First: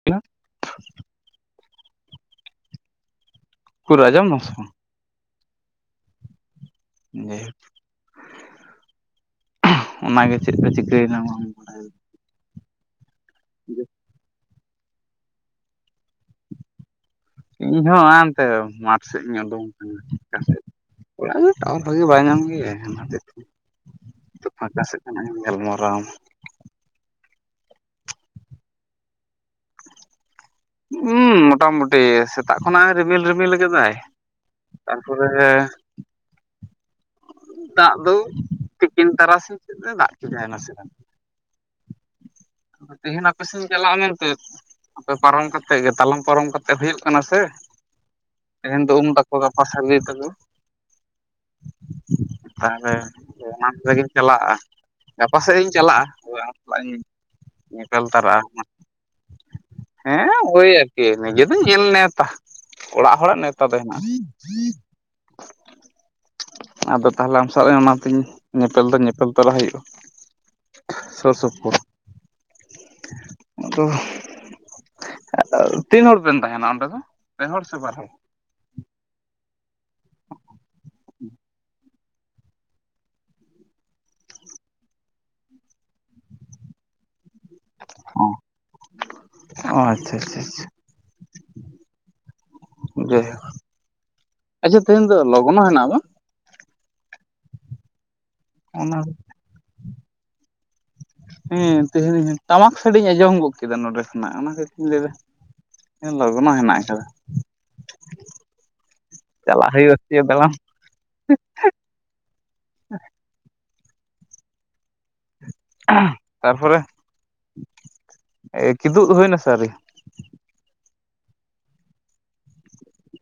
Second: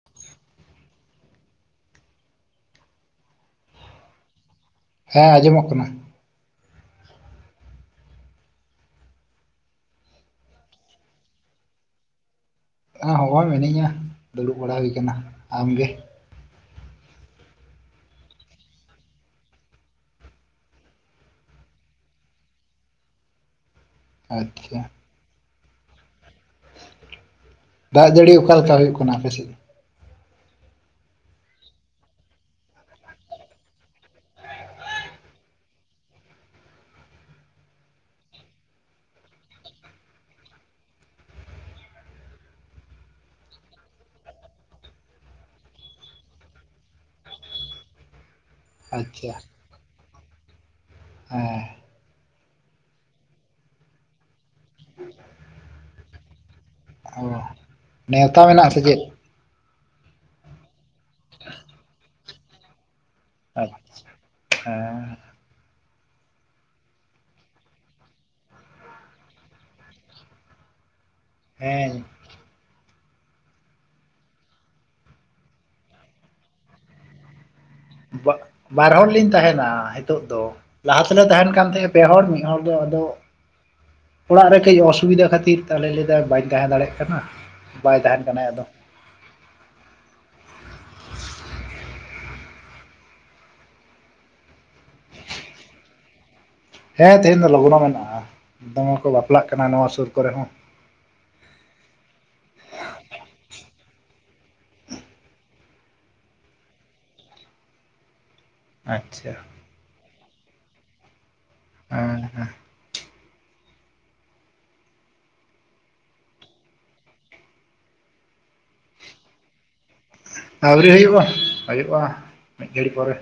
[unintelligible] ᱩᱠᱩᱨ ᱟᱸᱡᱚᱢ ᱫᱟᱢ ᱥᱮ ᱵᱟᱝ? ᱦᱮᱸ ᱟᱸᱡᱚᱢᱚᱜ ᱠᱟᱱᱟ᱾ ᱡᱟᱭᱦᱳᱠ ᱚᱱᱟ ᱜᱮ ᱪᱮᱫ ᱯᱮ ᱪᱤᱠᱟᱹᱭᱮᱫᱟ [unintelligible] [unintelligible] ᱢᱤᱱᱟᱹᱧᱟ ᱫᱩᱲᱩᱵ ᱵᱟᱲᱟ ᱦᱩᱭ ᱠᱟᱱᱟ ᱟᱢᱜᱮ? ᱤᱧᱦᱚᱸ ᱦᱟᱦᱮ-ᱱᱟᱱᱛᱮ ᱢᱟᱴᱷ ᱥᱮᱫ ᱤᱧ ᱩᱰᱩᱝ ᱠᱟᱱᱟ [unintelligible] ᱥᱮᱫ ᱚᱲᱟᱜ ᱨᱮ ᱴᱟᱣᱟᱨ ᱵᱷᱟᱜᱮ ᱵᱟᱭ ᱧᱟᱢ ᱜᱮᱭᱟ ᱚᱱᱟ ᱛᱮᱼᱼ ᱟᱪᱪᱷᱟ ᱯᱷᱟᱠᱟ ᱥᱮᱫ ᱠᱷᱚᱱᱟᱜ ᱤᱧ ᱜᱟᱞᱢᱟᱨᱟᱣ ᱟᱢᱟ᱾ ᱫᱟᱜ ᱡᱟᱹᱲᱤ ᱚᱠᱟᱞᱮᱠᱟ ᱦᱩᱭᱩᱜ ᱠᱟᱱᱟ ᱟᱯᱮ ᱥᱮᱫ? ᱩᱸ ᱢᱚᱴᱟᱢᱩᱴᱤ ᱥᱮᱛᱟᱜ ᱠᱷᱚᱱᱟᱜ ᱮ ᱨᱤᱢᱤᱞ ᱨᱤᱢᱤᱞ ᱠᱮᱫᱟᱭᱼᱼ ᱛᱟᱨᱯᱚᱨᱮᱼᱼ ᱫᱟᱜ ᱫᱚ ᱛᱤᱠᱤᱱ ᱛᱟᱨᱟᱥᱤᱧ ᱥᱮᱫ ᱮ ᱫᱟᱜ ᱠᱮᱫᱟᱭ ᱱᱟᱥᱮᱱᱟᱜ᱾ ᱛᱮᱦᱮᱱ ᱟᱯᱮ ᱥᱮᱱ ᱤᱧ ᱪᱟᱞᱟᱜ ᱟ ᱢᱮᱱᱛᱮᱫ᱾ ᱟᱯᱮ ᱯᱟᱨᱚᱢ ᱠᱟᱛᱮᱜ ᱜᱮ ᱛᱟᱞᱚᱢ ᱯᱟᱨᱚᱢ ᱠᱟᱛᱮᱜ ᱦᱩᱭᱩᱜ ᱠᱟᱱᱟ ᱥᱮᱼᱼ ᱛᱮᱦᱮᱧ ᱫᱚ ᱩᱢ ᱟᱪᱪᱷᱟ ᱛᱟᱠᱚ ᱜᱟᱯᱟ ᱥᱟᱹᱨᱫᱤ ᱛᱟᱠᱚ᱾ ᱦᱮᱸ ᱛᱟᱦᱚᱞᱮ ᱚᱱᱟ ᱠᱚᱨᱮ ᱜᱮᱢ ᱪᱟᱞᱟᱜ-ᱟ? ᱜᱟᱯᱟ ᱥᱮᱜ ᱤᱧ ᱪᱟᱞᱟᱜ-ᱟ᱾ ᱛᱚᱵᱮ ᱟᱢ ᱥᱟᱞᱟᱜ ᱤᱧᱼᱼ [unintelligible] ᱧᱮᱯᱮᱞ ᱱᱮᱣᱛᱟ ᱛᱟᱨᱟᱜ-ᱟ ᱢᱮᱱᱟᱜ ᱥᱮ ᱪᱮᱫ ᱦᱟᱸᱜ ᱳᱭ ᱟᱨᱠᱤ ᱱᱤᱡᱮ ᱫᱚ ᱧᱮᱞ ᱱᱮᱶᱛᱟ᱾ ᱚᱲᱟᱜ ᱦᱚᱲᱟᱜ ᱱᱮᱣᱛᱟ ᱫᱚ ᱟᱪᱪᱷᱟ, ᱦᱮᱱᱟᱜ-ᱟ᱾ [inaudible] ᱟᱫᱚ ᱛᱟᱦᱞᱮ ᱟᱢ ᱥᱟᱸᱣ ᱚᱱᱟᱛᱤᱧ ᱧᱮᱯᱮᱞ ᱫᱚ ᱧᱮᱯᱮᱞ ᱛᱚᱨᱟ ᱦᱩᱭᱩᱜ-ᱟ᱾ ᱥᱳᱨ ᱥᱳᱯᱩᱳ ᱦᱮᱸ ᱟᱫᱚᱦᱼᱼ ᱛᱤᱱ ᱦᱚᱲ ᱵᱤᱱ ᱛᱟᱦᱮᱸᱱᱟ ᱚᱸᱰᱮ ᱫᱚ? ᱯᱮ ᱦᱚᱲ ᱥᱮ ᱵᱟᱨ ᱦᱚᱲ᱾ ᱵᱟᱨ ᱦᱚᱲ ᱞᱤᱧ ᱛᱟᱦᱮᱸᱱᱟ ᱦᱤᱛᱳᱜ ᱫᱚ ᱞᱟᱦᱟ ᱛᱮᱞᱮ ᱛᱟᱦᱮᱸᱱ ᱠᱟᱱ ᱛᱟᱦᱮᱸᱜᱼᱼ ᱯᱮ ᱦᱚᱲ ᱢᱤᱫ ᱦᱚᱲ ᱫᱚ ᱟᱫᱚᱼᱼ ᱚᱲᱟᱜ ᱨᱮ ᱠᱟᱹᱡ ᱚᱥᱩᱵᱤᱫᱟ ᱠᱷᱟᱹᱛᱤᱨ ᱛᱟᱦᱚᱞᱮ ᱞᱟᱹᱭᱫᱟᱭ ᱵᱟᱹᱧ ᱛᱟᱦᱮᱸ ᱫᱟᱲᱮᱭᱟᱜ ᱠᱟᱱᱟ ᱵᱟᱭ ᱛᱟᱦᱮᱸᱱ ᱠᱟᱱᱟ ᱟᱫᱚ ᱚ ᱟᱪᱪᱷᱟ-ᱟᱪᱪᱷᱟ-ᱟᱪᱪᱷᱟ᱾ ᱡᱟᱭᱦᱳᱠ ᱟᱪᱪᱷᱟ ᱛᱮᱦᱮᱧ ᱫᱚ ᱞᱚᱜᱚᱱᱚ ᱦᱮᱱᱟᱜ-ᱟ ᱵᱟᱝ? ᱦᱮᱸ ᱛᱮᱦᱮᱧ ᱫᱚ ᱞᱚᱜᱚᱱᱚ ᱢᱮᱱᱟᱜ-ᱟ ᱫᱚᱢᱮ ᱚᱱᱟ ᱠᱚ ᱵᱟᱯᱞᱟᱜ ᱠᱟᱱᱟ ᱱᱚᱣᱟ ᱥᱩᱨ ᱠᱚᱨᱮ ᱦᱚᱸ᱾ ᱦᱮᱸ ᱛᱮᱦᱮᱧ ᱴᱟᱢᱟᱠ ᱥᱟᱹᱰᱤᱧ ᱟᱸᱡᱚᱢ ᱜᱚᱫ ᱠᱮᱫᱟ ᱱᱚᱰᱮ ᱠᱷᱚᱱᱟᱜ ᱚᱱᱟ ᱠᱟᱹᱛᱧ ᱤᱧ ᱞᱟᱹᱭ ᱮᱫᱟᱼᱼ ᱞᱚᱜᱚᱱᱚ ᱦᱮᱱᱟᱜ ᱟᱠᱟᱫᱟ᱾ ᱟᱪᱪᱷᱟ ᱪᱟᱞᱟᱜ ᱦᱳᱭ [unintelligible] ᱫᱟᱬᱟᱱ᱾ ᱦᱩᱸ ᱦᱮᱸ ᱛᱟᱨᱯᱚᱨᱮ ᱠᱤᱫᱩᱜ ᱫᱚ ᱦᱩᱭᱱᱟ ᱥᱮ ᱟᱨᱤᱭᱟ? ᱟᱣᱨᱤ ᱦᱩᱭᱩᱜ-ᱟ ᱦᱳᱭᱳᱜ-ᱟ ᱢᱤᱫ ᱜᱷᱟᱹᱲᱤᱡ ᱯᱚᱨᱮ᱾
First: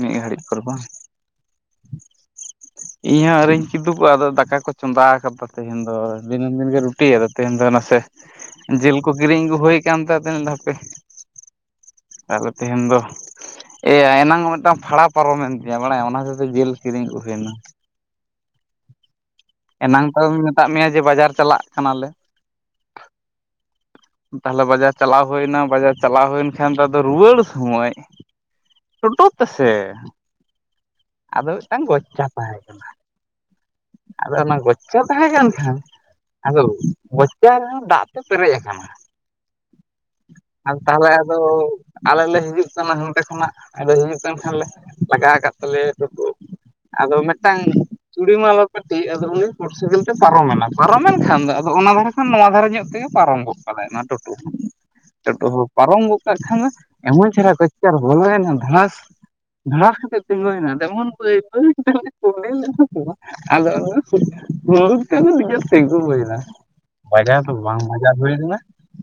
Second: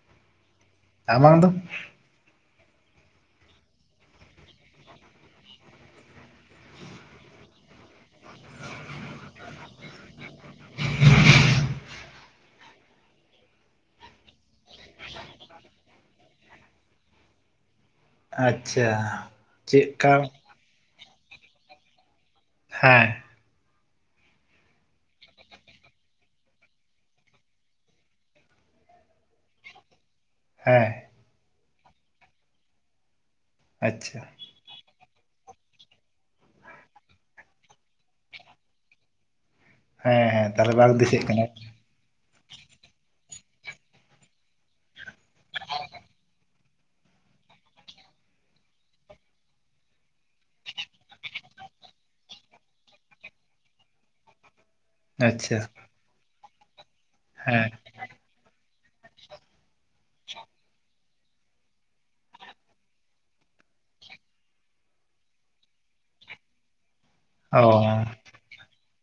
ᱢᱤᱫ ᱜᱷᱟᱹᱲᱤᱡ ᱯᱚᱨ ᱵᱟᱝ ᱟᱢᱟᱝ ᱫᱚ? ᱤᱧ ᱦᱚᱸ ᱟᱣᱨᱤᱧ ᱠᱤᱫᱩᱜᱚᱜ-ᱟ ᱟᱫᱚ ᱫᱟᱠᱟ ᱠᱚ ᱪᱚᱸᱫᱟ ᱟᱠᱟᱫᱟ ᱛᱮᱦᱮᱧ ᱫᱚ ᱫᱤᱱᱟᱹᱢ ᱫᱤᱱ ᱜᱮ ᱨᱩᱼᱼ ᱴᱤ ᱛᱮᱦᱮᱧ ᱫᱚ ᱱᱟᱥᱮ ᱡᱤᱞ ᱠᱚ ᱠᱤᱨᱤᱧ ᱟᱹᱜᱩ ᱦᱩᱭ ᱠᱟᱱ ᱛᱮ ᱟᱫᱚᱧ ᱢᱮᱱᱫᱟ ᱦᱟᱯᱮᱼᱼ ᱛᱟᱦᱚᱞᱮ ᱛᱮᱦᱮᱧ ᱫᱚ ᱮᱭᱟ ᱮᱱᱟᱝ ᱢᱤᱫᱴᱟᱝᱼᱼ ᱵᱷᱟᱲᱟ ᱯᱟᱨᱚᱢᱮᱱ ᱛᱤᱧᱟ ᱵᱟᱲᱟᱭᱟᱢ ᱚᱱᱟ ᱠᱷᱟᱛᱤᱛᱮ ᱡᱤᱞ ᱠᱤᱨᱤᱧ ᱟᱹᱜᱩ ᱦᱩᱭ ᱮᱱᱟ᱾ ᱟᱪᱪᱷᱟ᱾ ᱮᱱᱟᱝ ᱪᱮᱫᱠᱟ ᱛᱟᱣᱤᱧ ᱢᱮᱛᱟᱫ ᱢᱮᱭᱟ ᱡᱮ ᱵᱟᱡᱟᱨ ᱪᱟᱞᱟᱜ ᱠᱟᱱᱟ ᱞᱮ᱾ ᱦᱮᱸ ᱛᱟᱦᱚᱞᱮ ᱵᱟᱡᱟᱨ ᱪᱟᱞᱟᱣ ᱦᱳᱭᱮᱱᱟ ᱵᱟᱡᱟᱨ ᱪᱟᱞᱟᱣ ᱦᱳᱭᱮᱱ ᱠᱷᱟᱱ ᱫᱚ ᱟᱫᱚ ᱨᱩᱣᱟᱹᱲ ᱥᱳᱢᱚᱡᱼᱼ ᱴᱳᱴᱳ ᱛᱮ-ᱥᱮᱼᱼ ᱦᱮᱸ ᱟᱫᱚ ᱢᱤᱫᱴᱟᱝ ᱜᱚᱪᱪᱟ ᱛᱟᱦᱮᱸ ᱠᱟᱱᱟ, ᱟᱪᱪᱷᱟ ᱟᱫᱚ ᱚᱱᱟ ᱜᱚᱪᱪᱟ ᱛᱟᱦᱮᱸ ᱠᱟᱱ ᱠᱷᱟᱱ, ᱟᱫᱚ ᱜᱚᱪᱪᱟ ᱨᱮᱦᱚᱸ ᱫᱟᱜ ᱛᱮ ᱯᱮᱨᱮᱡ ᱟᱠᱟᱱᱟ᱾ ᱦᱮᱸ ᱦᱮᱸ ᱟ, ᱵᱟᱝ ᱛᱟᱦᱚᱞᱮ ᱫᱤᱥᱟᱹᱜ ᱟᱫᱚ ᱠᱟᱱᱟ ᱟᱞᱮ ᱞᱮ ᱦᱤᱡᱩᱜ ᱠᱟᱱᱟ ᱦᱟᱱᱛᱮ ᱠᱷᱚᱱᱟᱜ ᱟᱫᱚ ᱦᱤᱡᱩᱜ ᱠᱟᱱ ᱠᱷᱟᱱ ᱞᱮ ᱞᱟᱜᱟ ᱠᱟᱫ ᱛᱟᱞᱮᱭᱟ ᱴᱳ ᱟᱫᱚ ᱢᱮᱫᱴᱟᱝ, [unintelligible] ᱢᱟᱞᱟ ᱯᱟᱹᱴᱤ ᱟᱫᱚ ᱩᱱᱤ ᱢᱚᱴᱚᱨᱥᱟᱭᱠᱮᱞ ᱛᱮ ᱯᱟᱨᱚᱢᱮᱱᱟ᱾ ᱯᱟᱨᱚᱢᱮᱱ ᱠᱷᱟᱱ ᱫᱚ ᱟᱫᱚ ᱚᱱᱟ ᱫᱷᱟᱨᱮ ᱠᱷᱚᱱ ᱱᱚᱣᱟ ᱫᱷᱟᱨᱮ ᱧᱚᱜ ᱛᱮᱜᱮ ᱯᱟᱨᱚᱢ ᱜᱚᱜ ᱠᱟᱫᱟᱭ ᱱᱚᱣᱟ ᱴᱳᱴᱳ ᱦᱚᱸ᱾ ᱴᱳᱴᱳ ᱟᱪᱪᱷᱟ ᱦᱚᱸ ᱯᱟᱨᱚᱢ ᱜᱚᱫ ᱠᱟᱜ ᱠᱷᱟᱱ-ᱮ ᱮᱢᱚᱱ ᱪᱮᱨᱦᱟ ᱦᱮᱸ ᱠᱷᱚᱪᱪᱟᱨᱮ ᱵᱚᱞᱚᱭᱮᱱᱟ ᱫᱷᱟᱲᱟᱥ, ᱫᱷᱟᱲᱟᱥ ᱠᱟᱛᱮᱫ ᱛᱮᱜᱳᱭᱱᱟ ᱛᱮᱢᱚᱱ ᱵᱟᱹᱭ ᱵᱟᱹᱭ [unintelligible] ᱠᱳᱸᱰᱮᱞᱱᱟ᱾ [unintelligible] ᱟᱫᱚ [unintelligible] ᱱᱤᱡᱮ ᱛᱮᱸᱜᱳ ᱦᱳᱭᱱᱟ᱾ ᱵᱟᱡᱟᱣ ᱫᱚ ᱚ ᱵᱟᱝ ᱵᱟᱡᱟᱣ ᱦᱩᱭ ᱞᱮᱱᱟ?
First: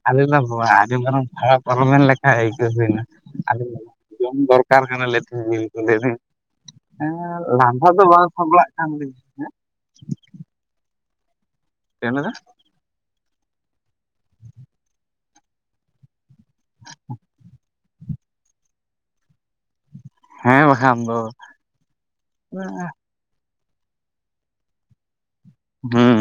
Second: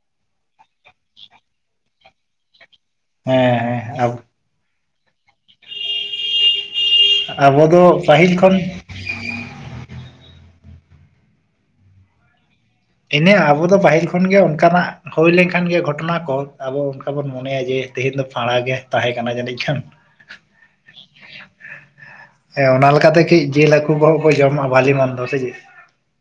ᱟᱞᱮ ᱫᱚ ᱵᱚ ᱟᱸᱡᱚᱢ ᱠᱷᱟᱱᱮᱢ ᱠᱷᱟᱨᱟᱯ ᱟᱞᱚᱵᱮᱱ ᱞᱮᱠᱷᱟ ᱟᱹᱭᱠᱟᱹ ᱦᱩᱭᱱᱟ᱾ ᱦᱮᱸ ᱟᱫᱚ ᱦᱮᱸ ᱡᱚᱢ ᱫᱚᱨ ᱠᱟᱨ ᱠᱟᱱᱟᱞᱮ ᱛᱮᱦᱮᱧ ᱡᱤᱞ ᱠᱚᱞᱮ [unintelligible] ᱮᱸᱻ ᱟᱵᱚ ᱞᱟᱱᱫᱟ ᱫᱚ ᱵᱟᱝ ᱯᱟᱹᱦᱤᱞ ᱠᱷᱚᱱ ᱥᱟᱯᱲᱟᱜ ᱠᱟᱱ ᱛᱤᱧᱟ᱾ ᱦᱮᱸ ᱪᱮᱫ ᱮᱢ ᱞᱟᱹᱭ ᱫᱟ? ᱤᱱᱟᱹ ᱟᱵᱚ ᱫᱚ ᱯᱟᱹᱦᱤᱞ ᱠᱷᱚᱱᱜᱮ ᱚᱱᱠᱟᱱᱟᱜ ᱦᱳᱭ ᱞᱮᱱᱠᱷᱟᱱ ᱜᱮ ᱜᱷᱚᱴᱚᱱᱟ ᱠᱚ ᱟᱵᱚ ᱚᱱᱠᱟ ᱵᱚᱱ ᱢᱚᱱᱮᱭᱟ ᱡᱮ, ᱛᱮᱦᱮᱧ ᱫᱚ ᱯᱷᱟᱸᱲᱟᱜᱮ ᱛᱟᱦᱮᱸ ᱠᱟᱱᱟ ᱡᱟᱹᱱᱤᱡ ᱠᱷᱟᱱ, ᱦᱮᱸ ᱵᱟᱠᱷᱟᱱ ᱫᱚ ᱦᱮᱸ ᱚᱱᱟ ᱞᱮᱠᱟᱛᱮ ᱠᱟᱹᱡ ᱡᱮᱞ ᱦᱟ ᱠᱩ [unintelligible] ᱡᱚᱢ ᱟᱜ-ᱟ ᱵᱟᱹᱞᱤ ᱢᱚᱱ ᱫᱚ ᱥᱮ ᱪᱮᱫ? ᱦᱩᱸ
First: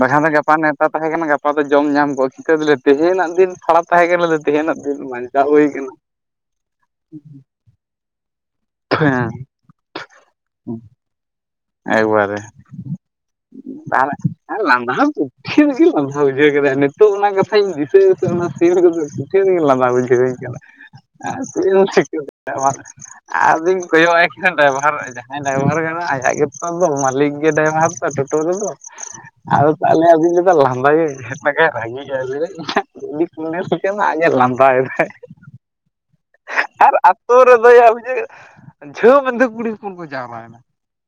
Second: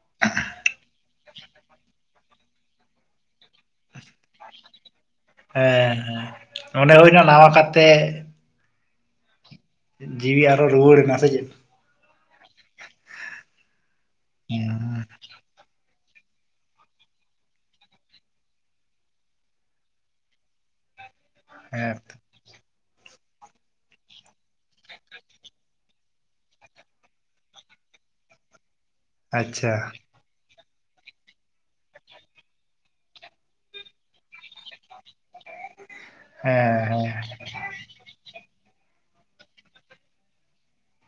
ᱵᱟᱠᱷᱟᱱ ᱫᱚ ᱜᱟᱯᱟ ᱱᱮᱶᱛᱟ, ᱛᱟᱦᱮᱸ ᱠᱟᱱᱟ᱾ ᱜᱟᱯᱟ ᱫᱚ ᱡᱚᱢ ᱧᱟᱢ ᱠᱚᱜ-ᱟ ᱪᱤᱠᱟᱹ ᱫᱚᱞᱮ ᱛᱮᱦᱮᱧᱟᱜ ᱫᱤᱱ ᱯᱷᱟᱲᱟ ᱛᱟᱦᱮᱸ ᱠᱟᱱᱟᱞᱮ ᱛᱮᱦᱮᱧᱟᱜ ᱫᱤᱱ ᱵᱟ ᱦᱮᱸ ᱦᱮᱸ ᱚᱱᱮ ᱦᱩᱭᱱᱟ ᱱᱟᱣᱟ ᱠᱟᱛᱮ, ᱦᱮᱸ ᱡᱤᱣᱤ ᱟᱨᱚ ᱨᱩᱣᱟᱹᱲ ᱮᱱᱟ ᱥᱮ ᱪᱮᱫ? ᱮᱠᱵᱟᱨᱮ ᱛᱟᱦᱚᱞᱮ ᱟᱨ ᱞᱟᱸᱫᱟ ᱦᱩᱸ ᱦᱚᱸ ᱠᱩᱴᱴᱷᱤᱱ ᱞᱤᱧ ᱞᱟᱱ ᱫᱟ ᱵᱩᱡᱷᱟᱹᱣ ᱠᱮᱫᱟ ᱱᱤᱛᱚᱜ ᱚᱱᱟ ᱠᱟᱛᱷᱟᱧ ᱫᱤᱥᱟᱹᱭᱟ ᱫᱟ ᱥᱮ ᱚᱱᱟ ᱥᱤᱱ ᱠᱚᱫᱚ ᱠᱩᱴᱷᱤᱱᱜᱮ ᱞᱟᱱᱫᱟ ᱵᱩᱡᱷᱟᱹᱣᱤᱧ ᱠᱟᱱᱟ᱾ ᱟᱨ ᱪᱮᱫ ᱮᱢ ᱦᱮᱸᱛᱚ ᱪᱤᱠᱟᱹ ᱫᱟ, [unintelligible] ᱟᱫᱚᱧ ᱠᱚᱭᱚᱜᱟᱭ ᱠᱟᱱᱟ ᱰᱟᱭᱵᱷᱟᱨ ᱡᱟᱸᱦᱟᱭ ᱰᱟᱭᱵᱷᱟᱨ ᱜᱮ ᱢᱮᱱᱟᱭᱟ ᱟᱭᱟᱜ ᱜᱮ, ᱟᱫᱚ ᱢᱟᱹᱞᱤᱠ ᱜᱮ ᱰᱟᱭᱵᱷᱟᱨ ᱫᱚ ᱴᱳᱴᱳ ᱨᱮᱫᱚ ᱟᱫᱚ ᱟᱪᱪᱷᱟ ᱛᱟᱦᱚᱞᱮ ᱟᱫᱚᱧ ᱞᱟᱸᱫᱟᱭᱟᱹᱧ ᱮᱴᱟᱜ ᱜᱮ ᱨᱟᱹᱜᱤ ᱟᱭ ᱞᱟᱹᱭᱫᱟᱭ ᱤᱧᱟᱹᱜ ᱜᱟᱹᱰᱤ ᱠᱳᱸᱰᱮᱞ ᱠᱟᱱᱟ ᱟᱡ ᱮ ᱞᱟᱸᱫᱟᱭᱫᱟᱭ᱾ [inaudible] ᱦᱮᱸ ᱟᱨ ᱦᱮᱸ ᱟᱹᱛᱳ ᱨᱮᱫᱚ ᱭᱟ [unintelligible] ᱡᱷᱟᱹᱣ ᱢᱮᱱᱛᱮ ᱠᱩᱲᱤ ᱦᱚᱯᱚᱱ ᱠᱚ ᱡᱟᱣᱨᱟᱭᱮᱱᱟ᱾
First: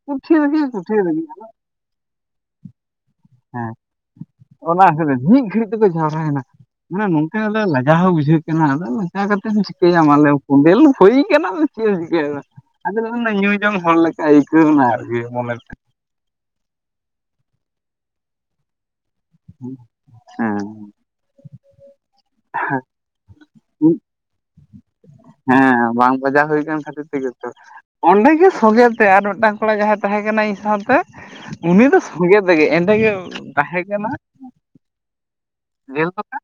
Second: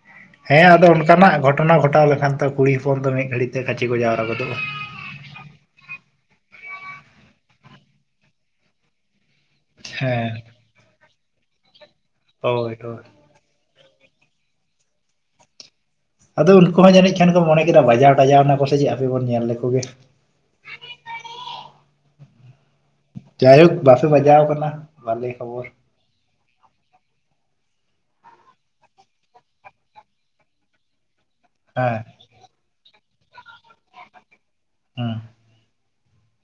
ᱠᱩᱴᱷᱤ ᱨᱮᱜᱮ ᱦᱮᱸ ᱟᱫᱚ ᱠᱩᱴᱷᱤ ᱨᱮᱜᱮ ᱚᱱᱠᱟᱱᱟᱜ ᱜᱷᱚᱴᱚᱱᱟ ᱜᱷᱚᱴᱟᱣ ᱞᱮᱠᱷᱟᱱ ᱛᱚ ᱠᱩᱲᱤ ᱦᱚᱯᱚᱱ ᱫᱚ ᱢᱤᱫ, ᱜᱷᱟᱹᱲᱤᱡ ᱛᱮ ᱦᱮᱸ ᱠᱟᱪᱷᱤ ᱠᱚ ᱡᱟᱣᱨᱟ ᱜᱚᱫᱚᱜᱼᱟ᱾ ᱚᱱᱟ ᱠᱷᱟᱹᱛᱤᱨ ᱢᱤᱫ ᱜᱷᱟᱹᱲᱤᱡ, ᱛᱮᱠᱚ ᱡᱟᱣᱨᱟᱭᱮᱱᱟ ᱢᱟᱱᱮ ᱱᱚᱝᱠᱟ ᱟᱫᱚ ᱞᱟᱡᱟᱣ ᱦᱚᱸ ᱵᱩᱡᱷᱟᱹᱜ ᱠᱟᱱᱟ ᱟᱫᱚ, ᱪᱟᱣ ᱠᱟᱛᱮᱢ ᱮᱢ ᱪᱤᱠᱟᱹᱭᱟ ᱢᱟ ᱦᱮᱸ ᱞᱟᱹᱭᱢᱮ ᱠᱚᱸᱰᱮᱞ ᱦᱳᱭ ᱠᱟᱱᱟ᱾ ᱟᱫᱚ ᱪᱮᱫ ᱮᱢ ᱪᱤᱠᱟᱭᱟ ᱢᱟ ᱦᱳᱭ ᱟᱫᱚ ᱦᱳᱭ ᱚᱱᱟ ᱧᱩᱭ ᱡᱚᱝ ᱦᱚᱲ ᱞᱮᱠᱟ ᱟᱹᱭᱠᱟᱹᱣ ᱮᱱᱟ ᱟᱨᱠᱤ ᱢᱚᱱᱮ ᱛᱮ, ᱟᱫᱚ ᱩᱱᱠᱩ ᱦᱚᱸ ᱡᱟᱹᱱᱤᱡ ᱠᱷᱟᱱ ᱠᱚ ᱢᱚᱱᱮ ᱠᱮᱫᱟ ᱵᱟᱡᱟᱣ ᱴᱟᱡᱟᱣ ᱱᱟᱠᱚ ᱥᱮ ᱪᱮᱫ ᱦᱟᱯᱮ ᱵᱚᱱ ᱧᱮᱞ ᱞᱮᱠᱚᱜᱮ, ᱦᱮᱸ ᱡᱟᱭᱦᱳᱠ ᱵᱟᱯᱮ ᱵᱟᱡᱟᱣ ᱠᱟᱱᱟ᱾ ᱵᱷᱟᱞᱮ ᱠᱷᱚᱵᱚᱨ ᱦᱮᱸ ᱵᱟᱝ ᱵᱟᱡᱟᱣ ᱦᱳᱭ ᱠᱟᱱ ᱠᱷᱟᱹᱛᱤᱨ, ᱛᱮᱜᱮ ᱛᱚ ᱚᱸᱰᱮᱜᱮ ᱥᱚᱝᱜᱮ ᱛᱮ ᱟᱨ ᱢᱮᱫᱴᱟᱝ ᱠᱚᱲᱟ ᱡᱟᱸᱦᱟᱭ ᱛᱟᱦᱮᱸ ᱠᱟᱱᱟᱭ ᱤᱧ ᱥᱟᱶᱛᱮ, ᱩᱱᱤ ᱫᱚ ᱦᱮᱸ ᱥᱚᱝᱜᱮ ᱛᱮᱜᱮ ᱮᱸᱰᱮ ᱜᱮ ᱛᱟᱦᱮᱸ ᱠᱟᱱᱟ᱾ ᱦᱩᱸ ᱵᱮᱞ ᱯᱟᱛᱟ,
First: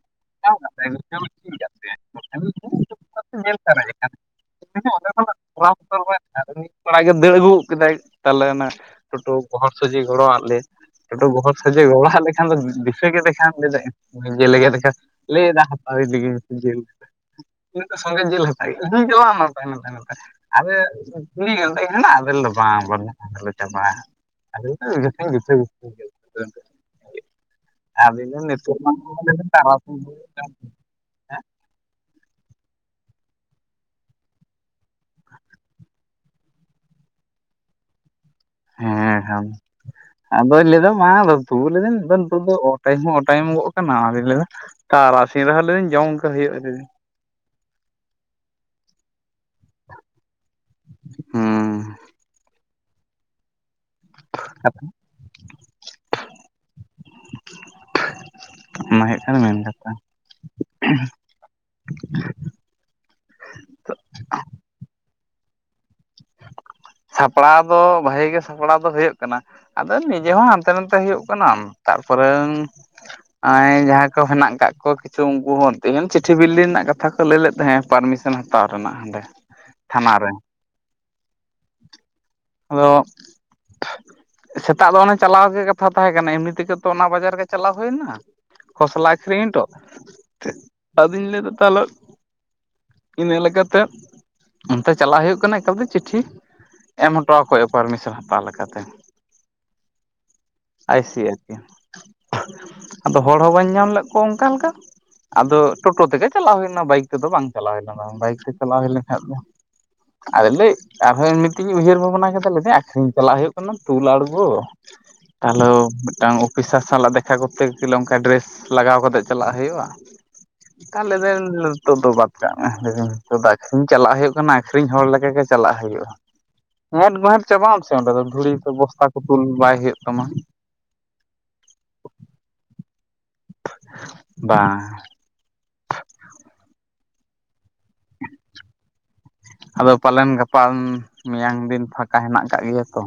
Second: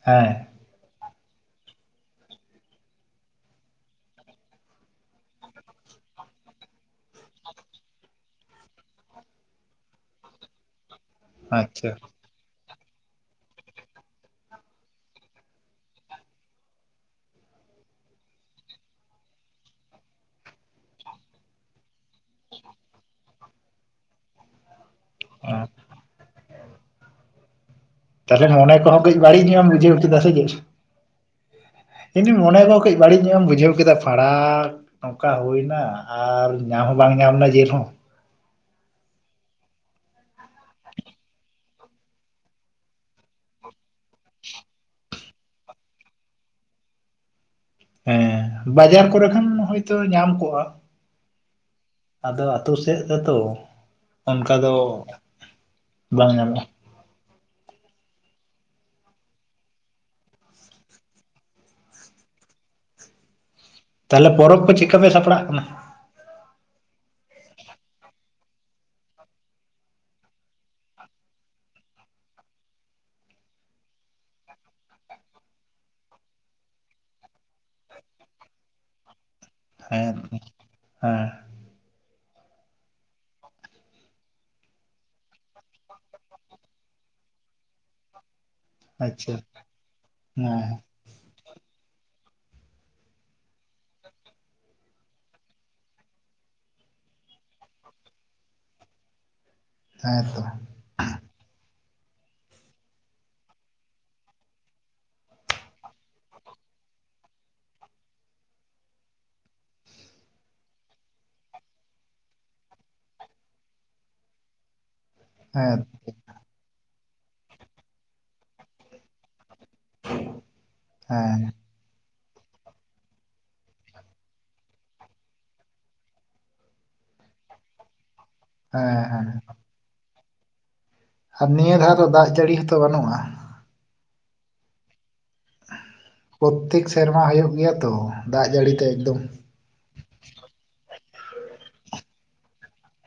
ᱦᱮᱸ᱾ [unintelligible] [unintelligible] ᱟᱫᱚ ᱢᱤᱫ ᱠᱚᱲᱟ ᱜᱮᱭ ᱫᱟᱹᱲ ᱟᱹᱜᱩ ᱜᱚᱫ ᱠᱮᱫᱟᱭ ᱛᱟᱦᱚᱞᱮ ᱚᱱᱟ ᱴᱳᱴᱳ ᱜᱚᱦᱚᱲ ᱥᱚᱡᱷᱮ ᱜᱚᱲᱚᱣ ᱟᱫ ᱞᱮ ᱴᱳᱴᱳ ᱜᱚᱦᱚᱲ ᱥᱚᱡᱷᱮ ᱟᱪᱪᱷᱟ ᱜᱚᱲᱚᱣ ᱟᱫ ᱞᱮᱠᱷᱟᱱ ᱫᱚ ᱫᱤᱥᱟᱹ ᱠᱮᱫᱮ ᱠᱷᱟᱱ ᱞᱟᱹᱭᱫᱟᱭ [unintelligible] ᱞᱟᱹᱭ ᱫᱟ ᱦᱟᱛᱟᱣ ᱤᱫᱤ ᱜᱤᱧ [unintelligible] ᱩᱱᱤᱫᱚ ᱥᱚᱝᱜᱮ ᱡᱮᱞ ᱦᱟᱛᱟᱣ ᱠᱮᱜ-ᱟᱭ ᱤᱫᱤ ᱪᱟᱞᱟᱣ ᱱᱟᱢ ᱛᱟᱭᱱᱚᱢ ᱛᱟᱭᱱᱚᱢ ᱛᱮ ᱟᱨᱮ ᱠᱩᱞᱤᱭᱮ ᱠᱟᱱᱟ ᱞᱟᱹᱭᱫᱟᱹᱧ ᱦᱮᱸᱱᱟᱜ-ᱟ ᱟᱫᱚᱭ ᱞᱟᱹᱭᱫᱟ ᱵᱟᱝ ᱵᱟᱹᱱᱩᱜ-ᱟ ᱛᱟᱦᱞᱮ ᱪᱟᱵᱟ ᱟᱠᱟᱱᱟ ᱟᱫᱚᱭ ᱞᱟᱹᱭᱫᱟ ᱡᱷᱚᱛᱚᱧ ᱜᱩᱪᱷᱟᱹ ᱦᱮᱸ ᱜᱩᱪᱷᱤ ᱠᱟᱫᱟ᱾ [unintelligible] ᱟᱫᱚᱧ ᱞᱟᱹᱭᱫᱟ ᱛᱟᱦᱚᱞᱮ ᱢᱚᱱᱮ ᱱᱤᱛᱚᱜ ᱵᱟᱹᱧ ᱠᱚᱦᱚᱸ ᱠᱟᱹᱡ ᱟᱹᱜᱩ ᱵᱟᱹᱲᱤᱡ ᱞᱮᱠᱷᱟᱱ ᱧᱚᱜ ᱮᱢ ᱛᱟᱨᱟ ᱵᱩᱡᱷᱟᱹᱣ ᱠᱮᱫᱟ ᱥᱮ ᱪᱮᱜ᱾ ᱦᱮᱸ᱾ ᱤᱧᱫᱚᱧ ᱢᱚᱱᱮᱭ ᱫᱟ ᱠᱟᱹᱡ ᱵᱟᱹᱲᱤᱡ ᱧᱚᱜ ᱮᱢ ᱵᱩᱡᱷᱟᱹᱣ ᱠᱮᱫᱟ ᱯᱟᱲᱦᱟ ᱱᱚᱝᱠᱟ ᱦᱩᱭᱱᱟ ᱟᱨ ᱧᱟᱢ ᱦᱚᱸ ᱵᱟᱝ ᱧᱟᱢᱱᱟ ᱡᱤᱞᱦᱚᱸ᱾ ᱦᱮᱸ [unintelligible] ᱟᱫᱚᱭ ᱞᱟᱹᱭᱫᱟ ᱢᱟ ᱛᱩᱵᱩ ᱞᱮᱵᱮᱱ ᱫᱟᱹᱞ ᱩᱛᱩ ᱫᱚ ᱚ ᱴᱟᱭᱤᱢ ᱦᱚᱸ ᱚ ᱴᱟᱭᱤᱢ ᱜᱚᱜ ᱠᱟᱱᱟ ᱟᱫᱚ ᱞᱟᱹᱭᱫᱟ ᱛᱟᱨᱟᱥᱤᱧ ᱨᱮᱦᱚᱸ ᱞᱤᱧ ᱡᱚᱢ ᱟᱠᱟ ᱦᱩᱭᱩᱜ-ᱟ ᱞᱮᱫᱤᱧ᱾ ᱦᱮᱸ ᱵᱟᱡᱟᱨ ᱠᱚᱨᱮ ᱠᱷᱟᱱ ᱦᱚᱭᱛᱳ ᱧᱟᱢ ᱠᱚᱜ-ᱟ᱾ ᱦᱩᱸ ᱟᱫᱚ ᱟᱛᱳ ᱥᱮᱫ ᱨᱮᱛᱚ ᱚᱱᱠᱟ ᱫᱚ ᱵᱟᱝ ᱧᱟᱢᱚᱜ-ᱟ᱾ ᱚᱱᱟ ᱦᱩᱭᱩᱜ ᱠᱷᱟᱱ ᱢᱮᱱ ᱠᱟᱛᱷᱟ᱾ ᱛᱟᱦᱞᱮ ᱯᱚᱨᱚᱵᱽ ᱠᱚ ᱪᱮᱫᱠᱟ ᱯᱮ ᱥᱟᱯᱲᱟᱜ ᱠᱟᱱᱟ? ᱥᱟᱯᱲᱟᱣ ᱫᱚ ᱵᱷᱟᱜᱤ ᱜᱮ ᱥᱟᱯᱲᱟᱣ ᱫᱚ ᱦᱩᱭᱩᱜ ᱠᱟᱱᱟ᱾ ᱟᱫᱚ ᱱᱤᱡᱮ ᱦᱚᱸ ᱦᱟᱱᱛᱮ ᱱᱟᱛᱮ ᱦᱩᱭᱩᱜ ᱠᱟᱱᱟ ᱛᱟᱨᱯᱚᱨᱮ ᱟᱸᱭ ᱡᱟᱦᱟᱸᱭ ᱠᱚ ᱦᱮᱱᱟᱜ ᱠᱟᱜ ᱠᱚ ᱠᱤᱪᱷᱩ ᱩᱝᱠᱩ ᱦᱚᱸ ᱛᱤᱦᱤᱧ ᱪᱤᱴᱷᱤ ᱵᱤᱞᱤ ᱨᱮᱱᱟᱜ ᱠᱟᱛᱷᱟ ᱠᱚ ᱞᱟᱹᱭ ᱞᱮᱫ ᱛᱟᱦᱮᱸ ᱯᱟᱨᱢᱤ ᱥᱮᱱ ᱦᱟᱛᱟᱣ ᱨᱮᱱᱟᱜ ᱦᱟᱸᱰᱮ᱾ ᱛᱷᱟᱱᱟ ᱦᱮᱸ ᱨᱮ [unintelligible] ᱦᱮᱸ᱾ ᱟᱫᱚ ᱥᱮᱛᱟᱜ ᱫᱚ ᱚᱱᱮ ᱪᱟᱞᱟᱣ ᱜᱮ ᱠᱟᱛᱷᱟ ᱛᱟᱦᱮᱸ ᱠᱟᱱᱟ ᱮᱢᱱᱤ ᱛᱮᱜᱮ ᱛᱚ ᱚᱱᱟ ᱵᱟᱡᱟᱨ ᱜᱮ ᱪᱟᱞᱟᱣ ᱦᱩᱭᱱᱟ᱾ ᱠᱷᱚᱥᱞᱟ ᱟᱪᱪᱷᱟ ᱟᱹᱠᱷᱨᱤᱧ ᱦᱚᱴᱚ ᱦᱮᱸ ᱟᱫᱚᱧ ᱞᱟᱹᱭᱫᱟ ᱛᱟᱦᱚᱞᱮ ᱤᱱᱟᱹ ᱞᱮᱠᱟᱛᱮ ᱚᱱᱛᱮ ᱪᱟᱞᱟᱜ ᱦᱩᱭᱩᱜ ᱠᱟᱱᱟ ᱮᱠᱟᱞᱛᱮ ᱪᱤᱴᱷᱤ ᱮᱢ ᱦᱚᱴᱚᱣᱟᱠᱚ ᱦᱩᱭᱩᱜ-ᱟ ᱯᱟᱨᱢᱤᱥᱮᱱ ᱦᱟᱛᱟᱣ ᱞᱮᱠᱟᱛᱮ᱾ ᱦᱮᱸ ᱛᱚ᱾ ᱟᱭᱥᱤ ᱟᱨᱠᱤ ᱟᱫᱚ ᱦᱚᱲ ᱦᱚᱸ ᱵᱟᱹᱧ ᱧᱟᱢ ᱞᱮᱫ ᱠᱚᱣᱟ ᱚᱱᱠᱟ ᱞᱮᱠᱟ᱾ ᱟᱫᱚ ᱴᱳᱴᱳ ᱛᱮᱜᱮ ᱪᱟᱞᱟᱣ ᱦᱩᱭᱱᱟ ᱵᱟᱭᱤᱠ ᱛᱮᱫᱚ ᱵᱟᱝ ᱪᱟᱞᱟᱣ ᱦᱩᱭ ᱞᱮᱱᱟ ᱵᱟᱝ ᱵᱟᱭᱤᱠ ᱛᱮ ᱪᱟᱞᱟᱣ ᱦᱩᱭ ᱞᱮᱱ ᱠᱷᱟᱡ ᱫᱚ᱾ ᱟᱫᱚ ᱞᱟᱹᱡ ᱟᱨᱦᱚᱭ ᱢᱤᱫᱽ ᱛᱮᱜᱮᱧ ᱩᱭᱦᱟᱹᱨ ᱵᱷᱟᱵᱽᱱᱟ ᱠᱮᱫᱟ ᱞᱟᱹᱭ ᱫᱟᱹᱧ ᱟᱹᱠᱷᱨᱤᱧ ᱪᱟᱞᱟᱜ ᱦᱩᱭᱩᱜ ᱠᱟᱱᱟ ᱛᱩᱞ ᱟᱹᱲᱜᱚ ᱛᱟᱦᱚᱞᱮ ᱦᱮᱸ ᱢᱤᱫᱴᱟᱝ ᱯᱚᱭᱥᱟ ᱥᱟᱞᱟᱜ ᱫᱮᱠᱷᱟ ᱠᱚᱨᱛᱮ ᱜᱮᱞᱮ ᱚᱱᱠᱟ ᱰᱨᱮᱥ ᱞᱟᱜᱟᱣ ᱠᱟᱛᱮᱫ ᱪᱟᱞᱟᱜ ᱦᱩᱭᱩᱜ-ᱟ᱾ ᱛᱟᱦᱞᱮ ᱞᱟᱹᱭ ᱦᱮᱸ ᱫᱳ ᱱᱤᱛᱚᱜ ᱫᱚ ᱵᱟᱫᱽ ᱠᱟᱜ ᱢᱮ ᱞᱟᱹᱭ ᱫᱟᱹᱧ ᱱᱤᱛᱚᱜ ᱫᱚ ᱟᱹᱠᱷᱨᱤᱧ ᱪᱟᱞᱟᱜ ᱦᱩᱭᱩᱜ ᱠᱟᱱᱟ ᱟᱹᱷᱨᱤᱧ ᱦᱚᱲ ᱞᱮᱠᱟ ᱜᱮ ᱪᱟᱞᱟᱜ ᱦᱩᱭᱩᱜ-ᱟ᱾ ᱮᱸᱦᱮᱴ ᱜᱮᱸᱦᱮᱴ ᱪᱟᱵᱟᱜ ᱟᱢ ᱥᱮ ᱚᱸᱰᱮ ᱫᱚ ᱫᱷᱩᱲᱤ ᱠᱚ ᱦᱮᱸ ᱵᱚᱥᱛᱟ ᱠᱚ ᱦᱮᱸ ᱛᱩᱞ ᱵᱟᱭ ᱦᱩᱭᱩᱜ ᱛᱟᱢᱟ᱾ ᱟᱨ ᱱᱤᱭᱟᱹ ᱫᱷᱟᱣ ᱫᱚ ᱫᱟᱜ ᱡᱟᱹᱲᱤ ᱦᱚᱸᱛᱚ ᱵᱟᱹᱱᱩᱜ-ᱟ? ᱵᱟᱝ᱾ ᱯᱨᱚᱛᱮᱠ ᱥᱮᱨᱢᱟ ᱦᱩᱭᱩᱜ ᱜᱮᱭᱟ ᱛᱚ ᱫᱟᱜ ᱡᱟᱹᱲᱤ ᱛᱮ ᱮᱠᱫᱚᱢ ᱟᱫᱚ ᱯᱟᱞᱮᱱ ᱜᱟᱯᱟ ᱢᱮᱭᱟᱝ ᱫᱤᱱ ᱯᱷᱟᱠᱟ ᱦᱮᱱᱟᱜ ᱟᱠᱟᱫ ᱜᱮᱭᱟ ᱛᱚ᱾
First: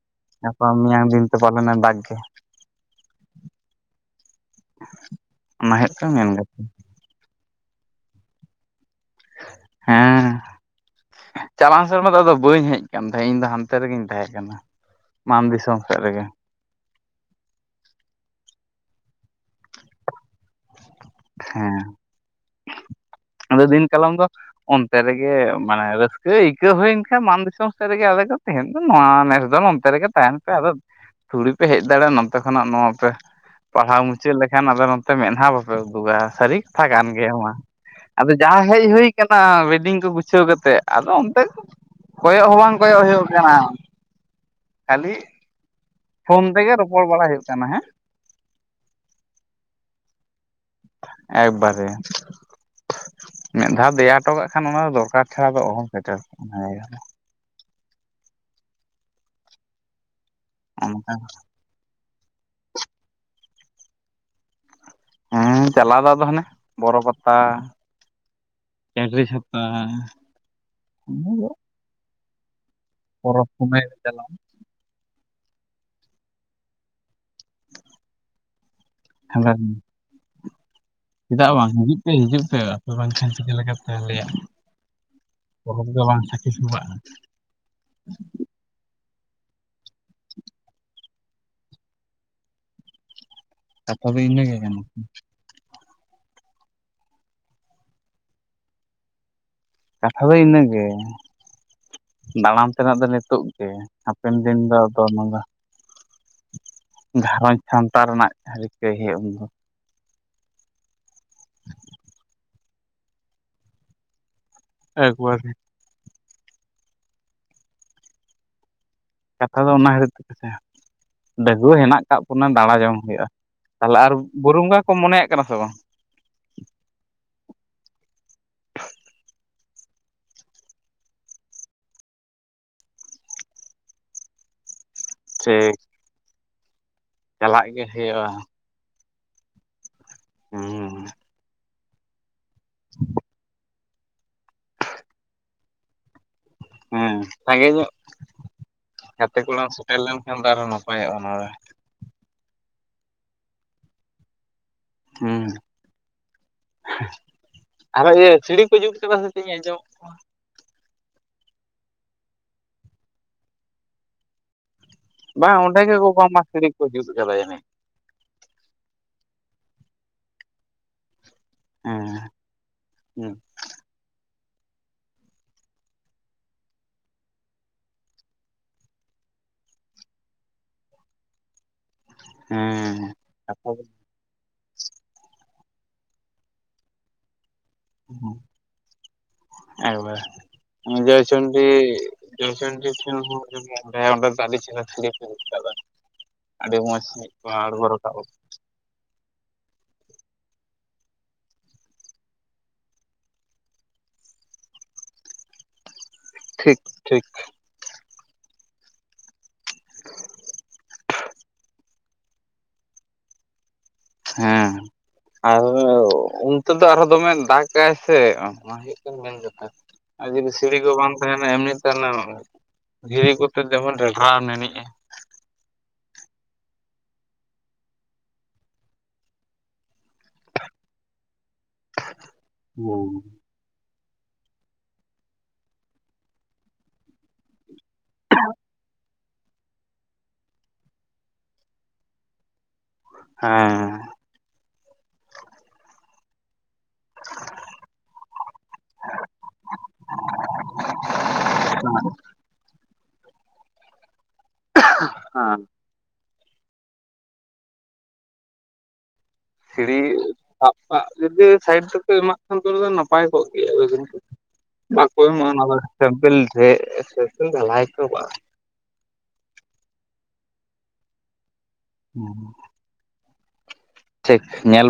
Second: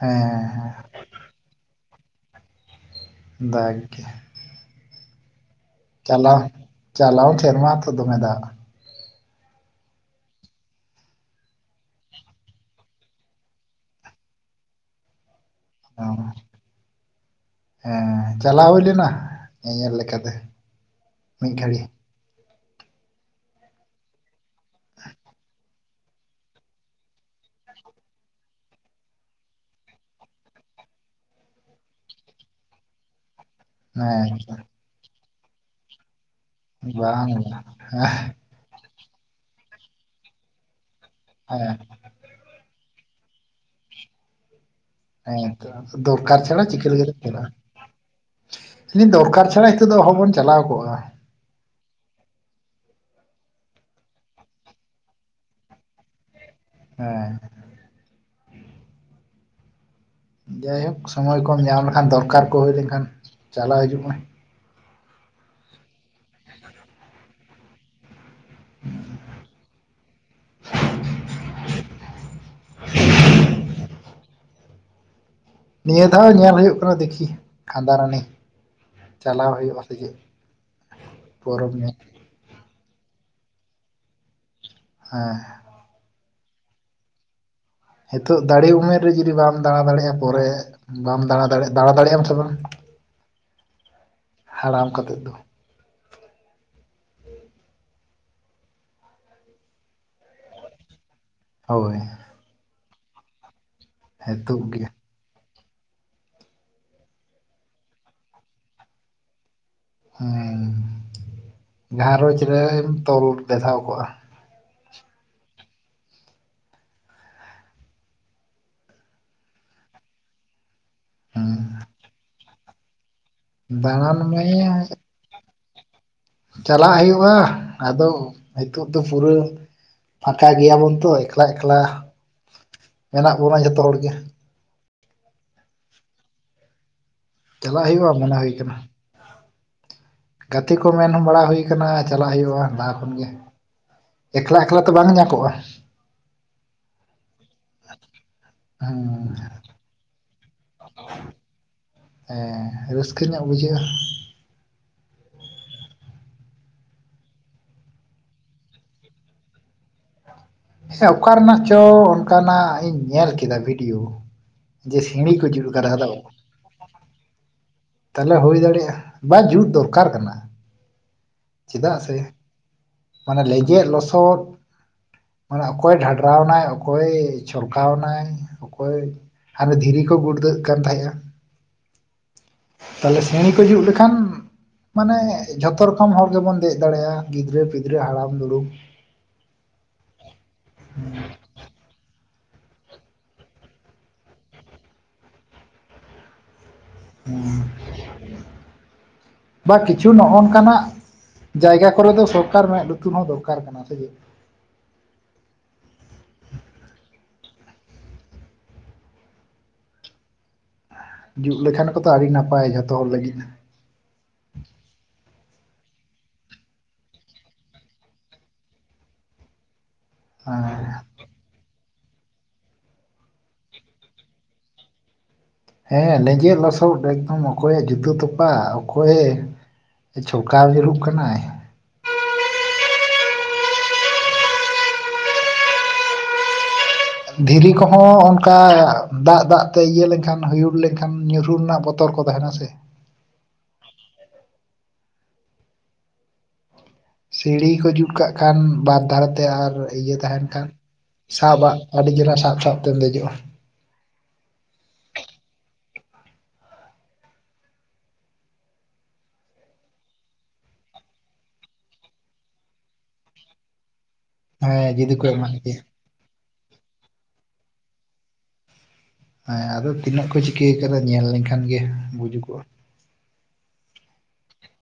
ᱦᱮᱸ ᱜᱟᱯᱟ ᱦᱮᱸ ᱢᱮᱧᱟᱝ ᱫᱤᱱ ᱛᱮ ᱯᱟᱞᱮᱱᱮ ᱫᱟᱜ ᱜᱮ᱾ ᱫᱟᱜᱽ ᱜᱮ᱾ ᱚᱱᱟ ᱦᱩᱭᱩᱜ ᱠᱟᱱᱟ ᱢᱮᱱ ᱠᱟᱛᱷᱟ᱾ ᱪᱟᱞᱟᱣ ᱥᱮᱨᱢᱟ ᱦᱚᱛᱚ ᱫᱚᱢᱮ ᱫᱟᱜ? ᱦᱮᱸ, ᱪᱟᱞᱟᱣ ᱥᱮᱨᱢᱟ ᱫᱚ ᱟᱫᱚ ᱵᱟᱹᱧ ᱦᱮᱡ ᱠᱟᱱ ᱛᱟᱦᱮᱸᱫ ᱤᱧ ᱫᱚ ᱦᱟᱱᱛᱮ ᱨᱮᱜᱤᱧ ᱛᱟᱦᱮᱸ ᱠᱟᱱᱟ ᱢᱟᱱ ᱫᱤᱥᱚᱢ᱾ ᱥᱮᱫ ᱚ ᱨᱮᱜᱮ ᱦᱮᱸ ᱪᱟᱞᱟᱣ ᱦᱩᱭ ᱞᱮᱱᱟ ᱧᱮᱧᱮᱞ ᱞᱮᱠᱟᱛᱮ᱾ ᱢᱤᱫ ᱜᱷᱟᱹᱲᱤ ᱦᱮᱸ, ᱟᱫᱚ ᱫᱤᱱ ᱠᱟᱞᱚᱢ ᱫᱚ ᱚᱱᱛᱮ ᱨᱮᱜᱮ ᱢᱟᱱᱮ ᱨᱟᱹᱥᱠᱟᱹ ᱟᱹᱭᱠᱟᱹᱣ ᱦᱩᱭᱮᱱ ᱠᱷᱟᱱ ᱢᱟᱱ ᱫᱤᱥᱚᱢ ᱥᱮᱫ ᱨᱮᱜᱮ ᱟᱞᱮ ᱫᱚ ᱛᱮᱦᱮᱱ ᱫᱚ ᱱᱚᱣᱟ ᱱᱮᱥ ᱫᱚ ᱱᱚᱛᱮ ᱨᱮᱜᱮ ᱛᱟᱦᱮᱱ ᱯᱮ, ᱟᱫᱚ ᱛᱷᱩᱲᱤ ᱯᱮ ᱦᱮᱡ ᱫᱟᱲᱮᱭᱟᱜᱼᱟ ᱱᱚᱛᱮ ᱠᱷᱚᱱᱟᱜ ᱱᱚᱣᱟ ᱯᱮ ᱯᱟᱲᱦᱟᱣ ᱦᱮᱸ ᱢᱩᱪᱟᱹᱫ ᱛᱚ ᱞᱮᱠᱷᱟᱱ, ᱟᱫᱚ ᱱᱚᱛᱮ ᱢᱮᱫᱦᱟ ᱵᱟᱯᱮ ᱩᱫᱩᱜᱟ ᱥᱟᱨᱤ ᱠᱟᱛᱷᱟ ᱠᱟᱱ ᱵᱟᱝ ᱜᱮ ᱦᱮᱸ ᱢᱟ, ᱟᱫᱚ ᱡᱟᱦᱟᱸ ᱦᱮᱡ ᱦᱳᱭ ᱠᱟᱱᱟ, ᱵᱮᱰᱤᱝ ᱠᱚ ᱜᱩᱪᱷᱟᱹᱣ ᱠᱟᱛᱮᱫ ᱟᱫᱚ ᱚᱱ ᱦᱮᱸ, ᱠᱚᱭᱚᱜ ᱦᱚᱸ ᱵᱟᱝ ᱠᱚᱭᱚᱜ ᱦᱳᱭᱳᱜ ᱠᱟᱱᱟ᱾ ᱠᱷᱟᱞᱤ, ᱦᱮᱸ ᱛᱚ, ᱫᱚᱨᱠᱟᱨ ᱪᱷᱟᱲᱟ ᱪᱤᱠᱟᱹᱞᱮᱠᱟᱛᱮᱢ ᱦᱩᱭᱩᱜ ᱪᱟᱞᱟᱜ-ᱟ᱾ ᱠᱟᱱᱟ ᱦᱮᱸ ᱞᱟᱹᱭᱫᱟᱹᱧ ᱫᱚᱨᱠᱟᱨ ᱪᱷᱟᱲᱟ, ᱦᱤᱛᱚᱜ ᱫᱚ ᱚᱦᱚ ᱵᱚᱱ ᱪᱟᱞᱟᱣ ᱠᱚᱜᱼᱟ᱾ ᱮᱠᱵᱟᱨᱮ, ᱢᱤᱫ ᱫᱷᱟᱣ ᱫᱮᱭᱟ ᱦᱚᱴᱚ ᱠᱟᱜ ᱠᱷᱟᱱ, ᱚᱱᱟ ᱫᱚ ᱫᱚᱨᱠᱟᱨ ᱪᱷᱟᱲᱟ ᱫᱚ ᱚᱦᱚᱢ ᱥᱮᱴᱮᱨ ᱠᱚᱜᱼᱟ ᱾ ᱦᱮᱸ, ᱡᱟᱭᱦᱳᱠ ᱚᱱᱠᱟ ᱥᱚᱢᱚᱭ ᱠᱚᱢ ᱧᱟᱢ ᱞᱮᱠᱷᱟᱱ, ᱫᱚᱨᱠᱟᱨ ᱠᱚ ᱦᱳᱭ ᱞᱮᱱᱠᱷᱟᱱ, ᱪᱟᱞᱟᱣ ᱦᱤᱡᱩᱜ ᱢᱮ᱾ ᱦᱮᱸ ᱪᱟᱞᱟᱣ ᱫᱚ ᱟᱫᱚ ᱦᱟᱱᱮ, ᱵᱚᱨᱚ ᱯᱟᱛ ᱛᱟ, ᱪᱟᱱᱰᱨᱤ ᱪᱷᱟᱛᱟ, ᱤᱱᱟᱹᱜᱮ [inaudible] [inaudible] ᱯᱚᱨᱚᱵ ᱢᱩᱱᱟᱹᱭ ᱨᱮ ᱪᱟᱞᱟᱣ ᱱᱤᱭᱟᱹ ᱫᱷᱟᱣ ᱧᱮᱞ ᱦᱳᱭᱳᱜ ᱠᱟᱱᱟ, ᱫᱮᱠᱷᱤ ᱠᱷᱟᱸᱫᱟ ᱨᱟᱱᱤ, ᱪᱟᱞᱟᱣ ᱪᱟᱞᱟᱜ ᱦᱳᱭᱳᱜᱼᱟ ᱥᱮ ᱪᱮᱫ? ᱪᱮᱫᱟᱜ ᱵᱟᱝ, ᱯᱚᱨᱚᱵᱽ ᱧᱚᱜ ᱦᱤᱡᱩᱜ ᱯᱮ, ᱦᱤᱡᱩᱜ ᱯᱮ, ᱟᱯᱮ ᱵᱟᱝᱠᱷᱟᱱ ᱪᱤᱠᱟᱹ ᱞᱮᱠᱟ ᱛᱮ ᱟᱞᱮᱭᱟᱜ ᱦᱮᱸ, ᱯᱚᱨᱚᱵᱽ ᱜᱮ ᱵᱟᱝ, ᱥᱟᱹᱠᱷᱤ ᱥᱵᱟᱜᱼᱟ᱾ ᱦᱮᱛᱳᱜ ᱫᱟᱲᱮ ᱩᱢᱮᱨ ᱨᱮ ᱡᱩᱫᱤ ᱵᱟᱢ ᱫᱟᱬᱟ ᱫᱟᱲᱮᱜᱼᱟ, ᱯᱚᱨᱮ ᱵᱟᱢ ᱫᱟᱬᱟ ᱫᱟᱲᱮᱜᱼᱟ ᱫᱟᱬᱟ ᱫᱟᱲᱮᱜᱼᱟᱢ ᱥᱮ ᱵᱟᱝ? ᱠᱟᱛᱷᱟ ᱫᱚ ᱤᱱᱟᱹ ᱜᱮ ᱠᱟᱱᱟ᱾ ᱦᱟᱲᱟᱢ ᱠᱟᱛᱮᱫ ᱫᱚ ᱠᱟᱛᱷᱟ ᱫᱚ ᱤᱱᱟᱹᱜᱮ᱾ ᱦᱳᱭ, ᱫᱟᱬᱟᱱ ᱛᱮᱱᱟᱜ ᱫᱚ ᱱᱮᱛᱳᱜ ᱜᱮ, ᱦᱟᱯᱮᱱ ᱫᱤᱱ ᱱᱤᱛᱚᱜ ᱫᱚ ᱜᱮ ᱟᱫᱚ ᱚᱱᱟ ᱫᱚ ᱜᱷᱟᱸᱨᱚᱡᱽ ᱥᱟᱢᱴᱟᱶ ᱨᱮᱱᱟᱜ ᱨᱤᱠᱟᱹᱭ ᱦᱳᱭᱳᱜᱼᱟ ᱩᱱ ᱫᱚ᱾ ᱦᱩᱸ, ᱜᱷᱟᱸᱨᱚᱡᱽ ᱨᱮᱢ ᱛᱚᱞ ᱵᱮᱫᱷᱟᱣ ᱠᱚᱜᱼᱟ᱾ ᱮᱠ ᱵᱟᱨᱮ, ᱠᱟᱛᱷᱟ ᱫᱚ ᱚᱱᱟ ᱠᱷᱟᱛᱤᱨ ᱛᱮᱜᱮ ᱛᱚ, ᱦᱮᱸ ᱰᱟᱹᱜᱩᱣᱟᱹ ᱦᱮᱱᱟᱜ ᱠᱟᱜ ᱵᱚᱱᱟ, ᱫᱟᱬᱟ ᱡᱚᱝ ᱦᱳᱭᱳᱜᱼᱟ᱾ ᱛᱟᱦᱚᱞᱮ ᱟᱨ ᱫᱟᱬᱟᱱ ᱵᱩᱨᱩ ᱵᱚᱸᱜᱟ ᱢᱟᱭᱟ ᱠᱚᱢ, ᱢᱚᱱᱮᱭᱟᱜ ᱠᱟᱱᱟ ᱥᱮ ᱵᱟᱝ? ᱪᱟᱞᱟᱜ ᱦᱳᱭᱳᱜᱼᱟ, ᱟᱫᱚ ᱦᱮᱛᱳᱜ ᱫᱚ ᱯᱩᱨᱟᱹ ᱯᱷᱟᱸᱠᱟ ᱜᱮᱭᱟᱵᱚᱱ ᱛᱚ ᱮᱠᱞᱟ, ᱮᱠᱞᱟ ᱢᱮᱱᱟᱜ ᱵᱚᱱᱟ ᱡᱷᱚᱛᱚ ᱦᱚᱲᱜᱮ᱾ ᱴᱷᱤᱠ, ᱪᱟᱞᱟᱜ ᱦᱳᱭᱳᱜᱼᱟ, ᱦᱩᱭᱩᱜᱼᱟ ᱢᱚᱱᱮ ᱦᱳᱭ ᱠᱟᱱᱟ᱾ ᱜᱟᱛᱮ ᱠᱚ ᱦᱮᱸ ᱢᱮᱱ ᱵᱟᱲᱟ ᱦᱳᱭ ᱠᱟᱱᱟ, ᱪᱟᱞᱟᱜ ᱦᱳᱭᱳᱜᱼᱟ, ᱞᱟᱦᱟ ᱠᱷᱚᱱᱜᱮ᱾ ᱮᱠᱞᱟ, ᱮᱠᱞᱟ ᱛᱚ ᱵᱟᱝ ᱧᱟ ᱠᱚᱜᱼᱟ᱾ ᱦᱮᱸ, ᱥᱟᱸᱜᱮ ᱧᱚᱜ ᱦᱩᱸ ᱜᱟᱛᱮ ᱠᱚᱲᱟᱢ ᱥᱮᱴᱮᱨ ᱞᱮᱱᱠᱷᱟᱱ ᱫᱚ, ᱟᱨᱦᱚᱸ ᱱᱟᱯᱟᱭᱚᱜᱼᱟ ᱚᱱᱟ ᱫᱚ᱾ ᱦᱮᱸ, ᱨᱟᱹᱥᱠᱟᱹ ᱧᱚᱜ ᱵᱩᱡᱷᱟᱹᱜᱼᱟ᱾ ᱦᱮᱸ ᱟᱨᱚ ᱤᱭᱟᱹ ᱥᱤᱲᱤ ᱠᱚ ᱡᱩᱛ ᱠᱟᱫᱟ ᱥᱮ ᱪᱮᱫ ᱟᱸᱡᱚᱢ ᱥᱮᱸ ᱚᱠᱟ ᱨᱮᱱᱟᱜ ᱪᱚ, ᱚᱱᱠᱟᱱᱟᱜ ᱤᱧ ᱧᱮᱞ ᱠᱮᱫᱟ ᱵᱷᱤᱰᱤᱭᱳ᱾ ᱡᱮ ᱥᱤᱲᱤ ᱠᱚ ᱵᱟᱝ ᱡᱩᱛ ᱚᱸᱰᱮ ᱠᱟᱫᱟ ᱜᱮ ᱠᱚ ᱟᱫᱚ ᱵᱟᱝᱢᱟ, ᱥᱤᱲᱤ ᱠᱚ ᱡᱩᱛ ᱠᱟᱫᱟ ᱡᱟᱹᱱᱤᱡ ᱛᱟᱦᱚᱞᱮ ᱦᱩᱭ ᱫᱟᱲᱮᱭᱟᱜᱼᱟ, ᱵᱟ ᱡᱩᱛ ᱫᱚᱨᱠᱟᱨ ᱠᱟᱱᱟ᱾ ᱪᱮᱫᱟᱜ ᱥᱮ, ᱦᱩᱸ ᱢᱟᱱᱮ ᱞᱮᱸᱡᱮᱫ ᱞᱚᱥᱚᱫ ᱢᱟᱱᱮ ᱚᱠᱚᱭ ᱰᱷᱟᱰᱨᱟᱣᱱᱟᱭ, ᱚᱠᱚᱭ ᱪᱷᱚᱞᱠᱟᱣᱱᱟᱭ, ᱚᱠᱚᱭ ᱟᱨ ᱫᱷᱤᱨᱤ ᱠᱚ, ᱜᱩᱲᱫᱟᱹᱜ ᱠᱟᱱ ᱛᱟᱦᱮᱸᱜᱼᱟ᱾ ᱦᱮᱸ ᱛᱟᱦᱚᱞᱮ ᱥᱤᱸᱬᱤ ᱠᱚ ᱡᱩᱛ ᱮᱠᱵᱟᱨᱮ ᱞᱮᱠᱷᱟᱱ ᱢᱟᱱᱮ ᱡᱷᱚᱛᱚ ᱨᱚᱠᱚᱢ ᱦᱚᱲ ᱜᱮᱵᱚᱱ ᱫᱮᱡ ᱫᱟᱲᱮᱜᱼᱟ, ᱜᱤᱫᱽᱨᱟᱹ ᱯᱤᱫᱽᱨᱟᱹ ᱦᱟᱲᱟᱢ ᱫᱩᱲᱩᱢ᱾ ᱮᱵᱟᱨ ᱡᱚᱭᱪᱚᱱᱰᱤ ᱡᱚᱭᱪᱚᱱᱰᱤ ᱴᱷᱮᱱ ᱦᱚ, ᱟᱹᱰᱤ ᱢᱚᱡ ᱜᱮ ᱚᱱᱰᱮ ᱫᱚ, ᱟᱹᱰᱤ ᱪᱮᱨᱦᱟ ᱥᱤᱲᱤ ᱠᱚ ᱡᱩᱛ ᱠᱟᱫᱟ, ᱟᱰᱤ ᱢᱚᱡ᱾ ᱦᱮᱸ, [unintelligible] ᱵᱟ ᱠᱤᱪᱷᱩ ᱱᱚᱜ-ᱚᱱ ᱠᱟᱱᱟᱜ ᱡᱟᱭᱜᱟ ᱠᱚᱨᱮ ᱫᱚ, ᱥᱚᱨᱠᱟᱨ ᱢᱮᱫ ᱞᱩᱛᱩᱨ ᱦᱚᱸ ᱫᱚᱨᱠᱟᱨ ᱠᱟᱱᱟ ᱥᱮ ᱪᱮ ᱴᱷᱤᱠ, ᱴᱷᱤᱠ, ᱡᱩᱜ ᱞᱮᱠᱷᱟᱱ ᱠᱚᱛᱚ ᱟᱹᱰᱤ ᱱᱟᱯᱟᱭ ᱡᱷᱚᱛᱚ ᱦᱚᱲ ᱞᱟᱹᱜᱤᱫ᱾ ᱦᱮᱸ, ᱟᱨ ᱩ ᱩᱱᱛᱮ ᱫᱚ ᱟᱨᱦᱚ ᱫᱚᱢᱮ ᱫᱟᱜᱟᱭ ᱥᱮ ᱟᱸ ᱣᱟ ᱦᱩ ᱪᱤᱠᱟᱹᱢ ᱢᱮᱱ ᱡᱩᱛᱟ? ᱟ ᱡᱩᱫᱤ ᱥᱤᱲᱤ ᱜᱚ ᱟᱨ ᱵᱟᱝ ᱛᱟᱦᱮᱱᱟ, ᱮᱢᱱᱤ ᱛᱮ ᱚᱱᱟ ᱫᱷᱤᱨᱤ ᱠᱚᱛᱮ ᱡᱮᱢᱚᱱ ᱰᱷᱮᱰᱨᱟᱣ ᱱᱮᱱᱤᱡᱼᱟ ᱾ ᱦᱮᱸᱻ, ᱞᱮᱸᱡᱮᱫ ᱞᱚᱥᱚᱫ ᱮᱠᱫᱚᱢ ᱚᱠᱚᱭᱮᱜ ᱡᱩᱛᱟᱹ ᱛᱚᱯᱟᱜ, ᱚᱠᱚᱭᱮ ᱪᱷᱚᱞᱠᱟᱣ ᱧᱩᱨᱩᱜ ᱠᱟᱱᱟᱭ ᱾ ᱦᱩᱸ, ᱫᱷᱤᱨᱤ ᱠᱚᱦᱚᱸ ᱚᱱᱠᱟ ᱩᱸ ᱫᱟᱜ-ᱫᱟᱜ ᱛᱮ ᱤᱭᱟᱹ ᱞᱮᱱᱠᱷᱟᱱ, ᱦᱚᱭᱩᱨ ᱞᱮᱱᱠᱷᱟᱱ ᱧᱩᱨᱦᱩ ᱨᱮᱱᱟᱜ ᱵᱚᱛᱚᱨ ᱠᱚ ᱛᱟᱦᱮᱱᱟ ᱥᱮ ᱾ ᱦᱮᱸ, ᱥᱤᱲᱤ ᱠᱚ ᱡᱩᱴ ᱠᱟᱜ ᱠᱷᱟᱱ ᱵᱟᱨ ᱫᱷᱟᱨᱮᱛᱮ ᱟᱨ ᱤᱭᱟᱹ ᱛᱟᱦᱮᱱ ᱠᱷᱟᱱ ᱥᱟᱵᱟᱜ ᱟᱹᱰᱤ ᱪᱮᱨᱟ ᱥᱟᱵ ᱥᱟᱵ ᱛᱮᱢ ᱫᱮᱡᱚᱜᱼᱟ ᱾ ᱟᱝ, ᱥᱤᱲᱤ ᱥᱟᱵ ᱥᱟᱜ [inaudible] ᱥᱟᱭᱤᱴ [inaudible] ᱮᱢᱟᱜ ᱠᱷᱟᱱ [inaudible] ᱱᱟᱯᱟᱭ ᱠᱚᱜ ᱠᱮᱭᱟ ᱦᱮᱸ [inaudible] ᱡᱩᱫᱤ ᱵᱟᱠᱚ ᱠᱚ ᱮᱢᱟᱜ ᱮᱢᱚᱜ-ᱟ, ᱚᱱᱟ ᱫᱚ ᱢᱮᱭᱟ ᱥᱮᱹᱢᱯᱮᱹᱞ ᱰᱷᱮ ᱥᱮᱹᱢᱯᱮᱹᱞ ᱰᱷᱟᱞᱟᱭ ᱠᱚ ᱮᱢᱟᱜ-ᱟ ᱾ ᱮᱸ ᱟᱫᱚ ᱛᱤᱱᱟᱹᱜ ᱠᱚ ᱪᱤᱠᱟᱹ ᱠᱟᱫᱟ ᱧᱮᱞ ᱞᱮᱱᱠᱷᱟᱱ ᱜᱮ ᱵᱩᱡᱩᱜᱚᱜ ᱴᱤᱠ ᱧᱮᱞᱯ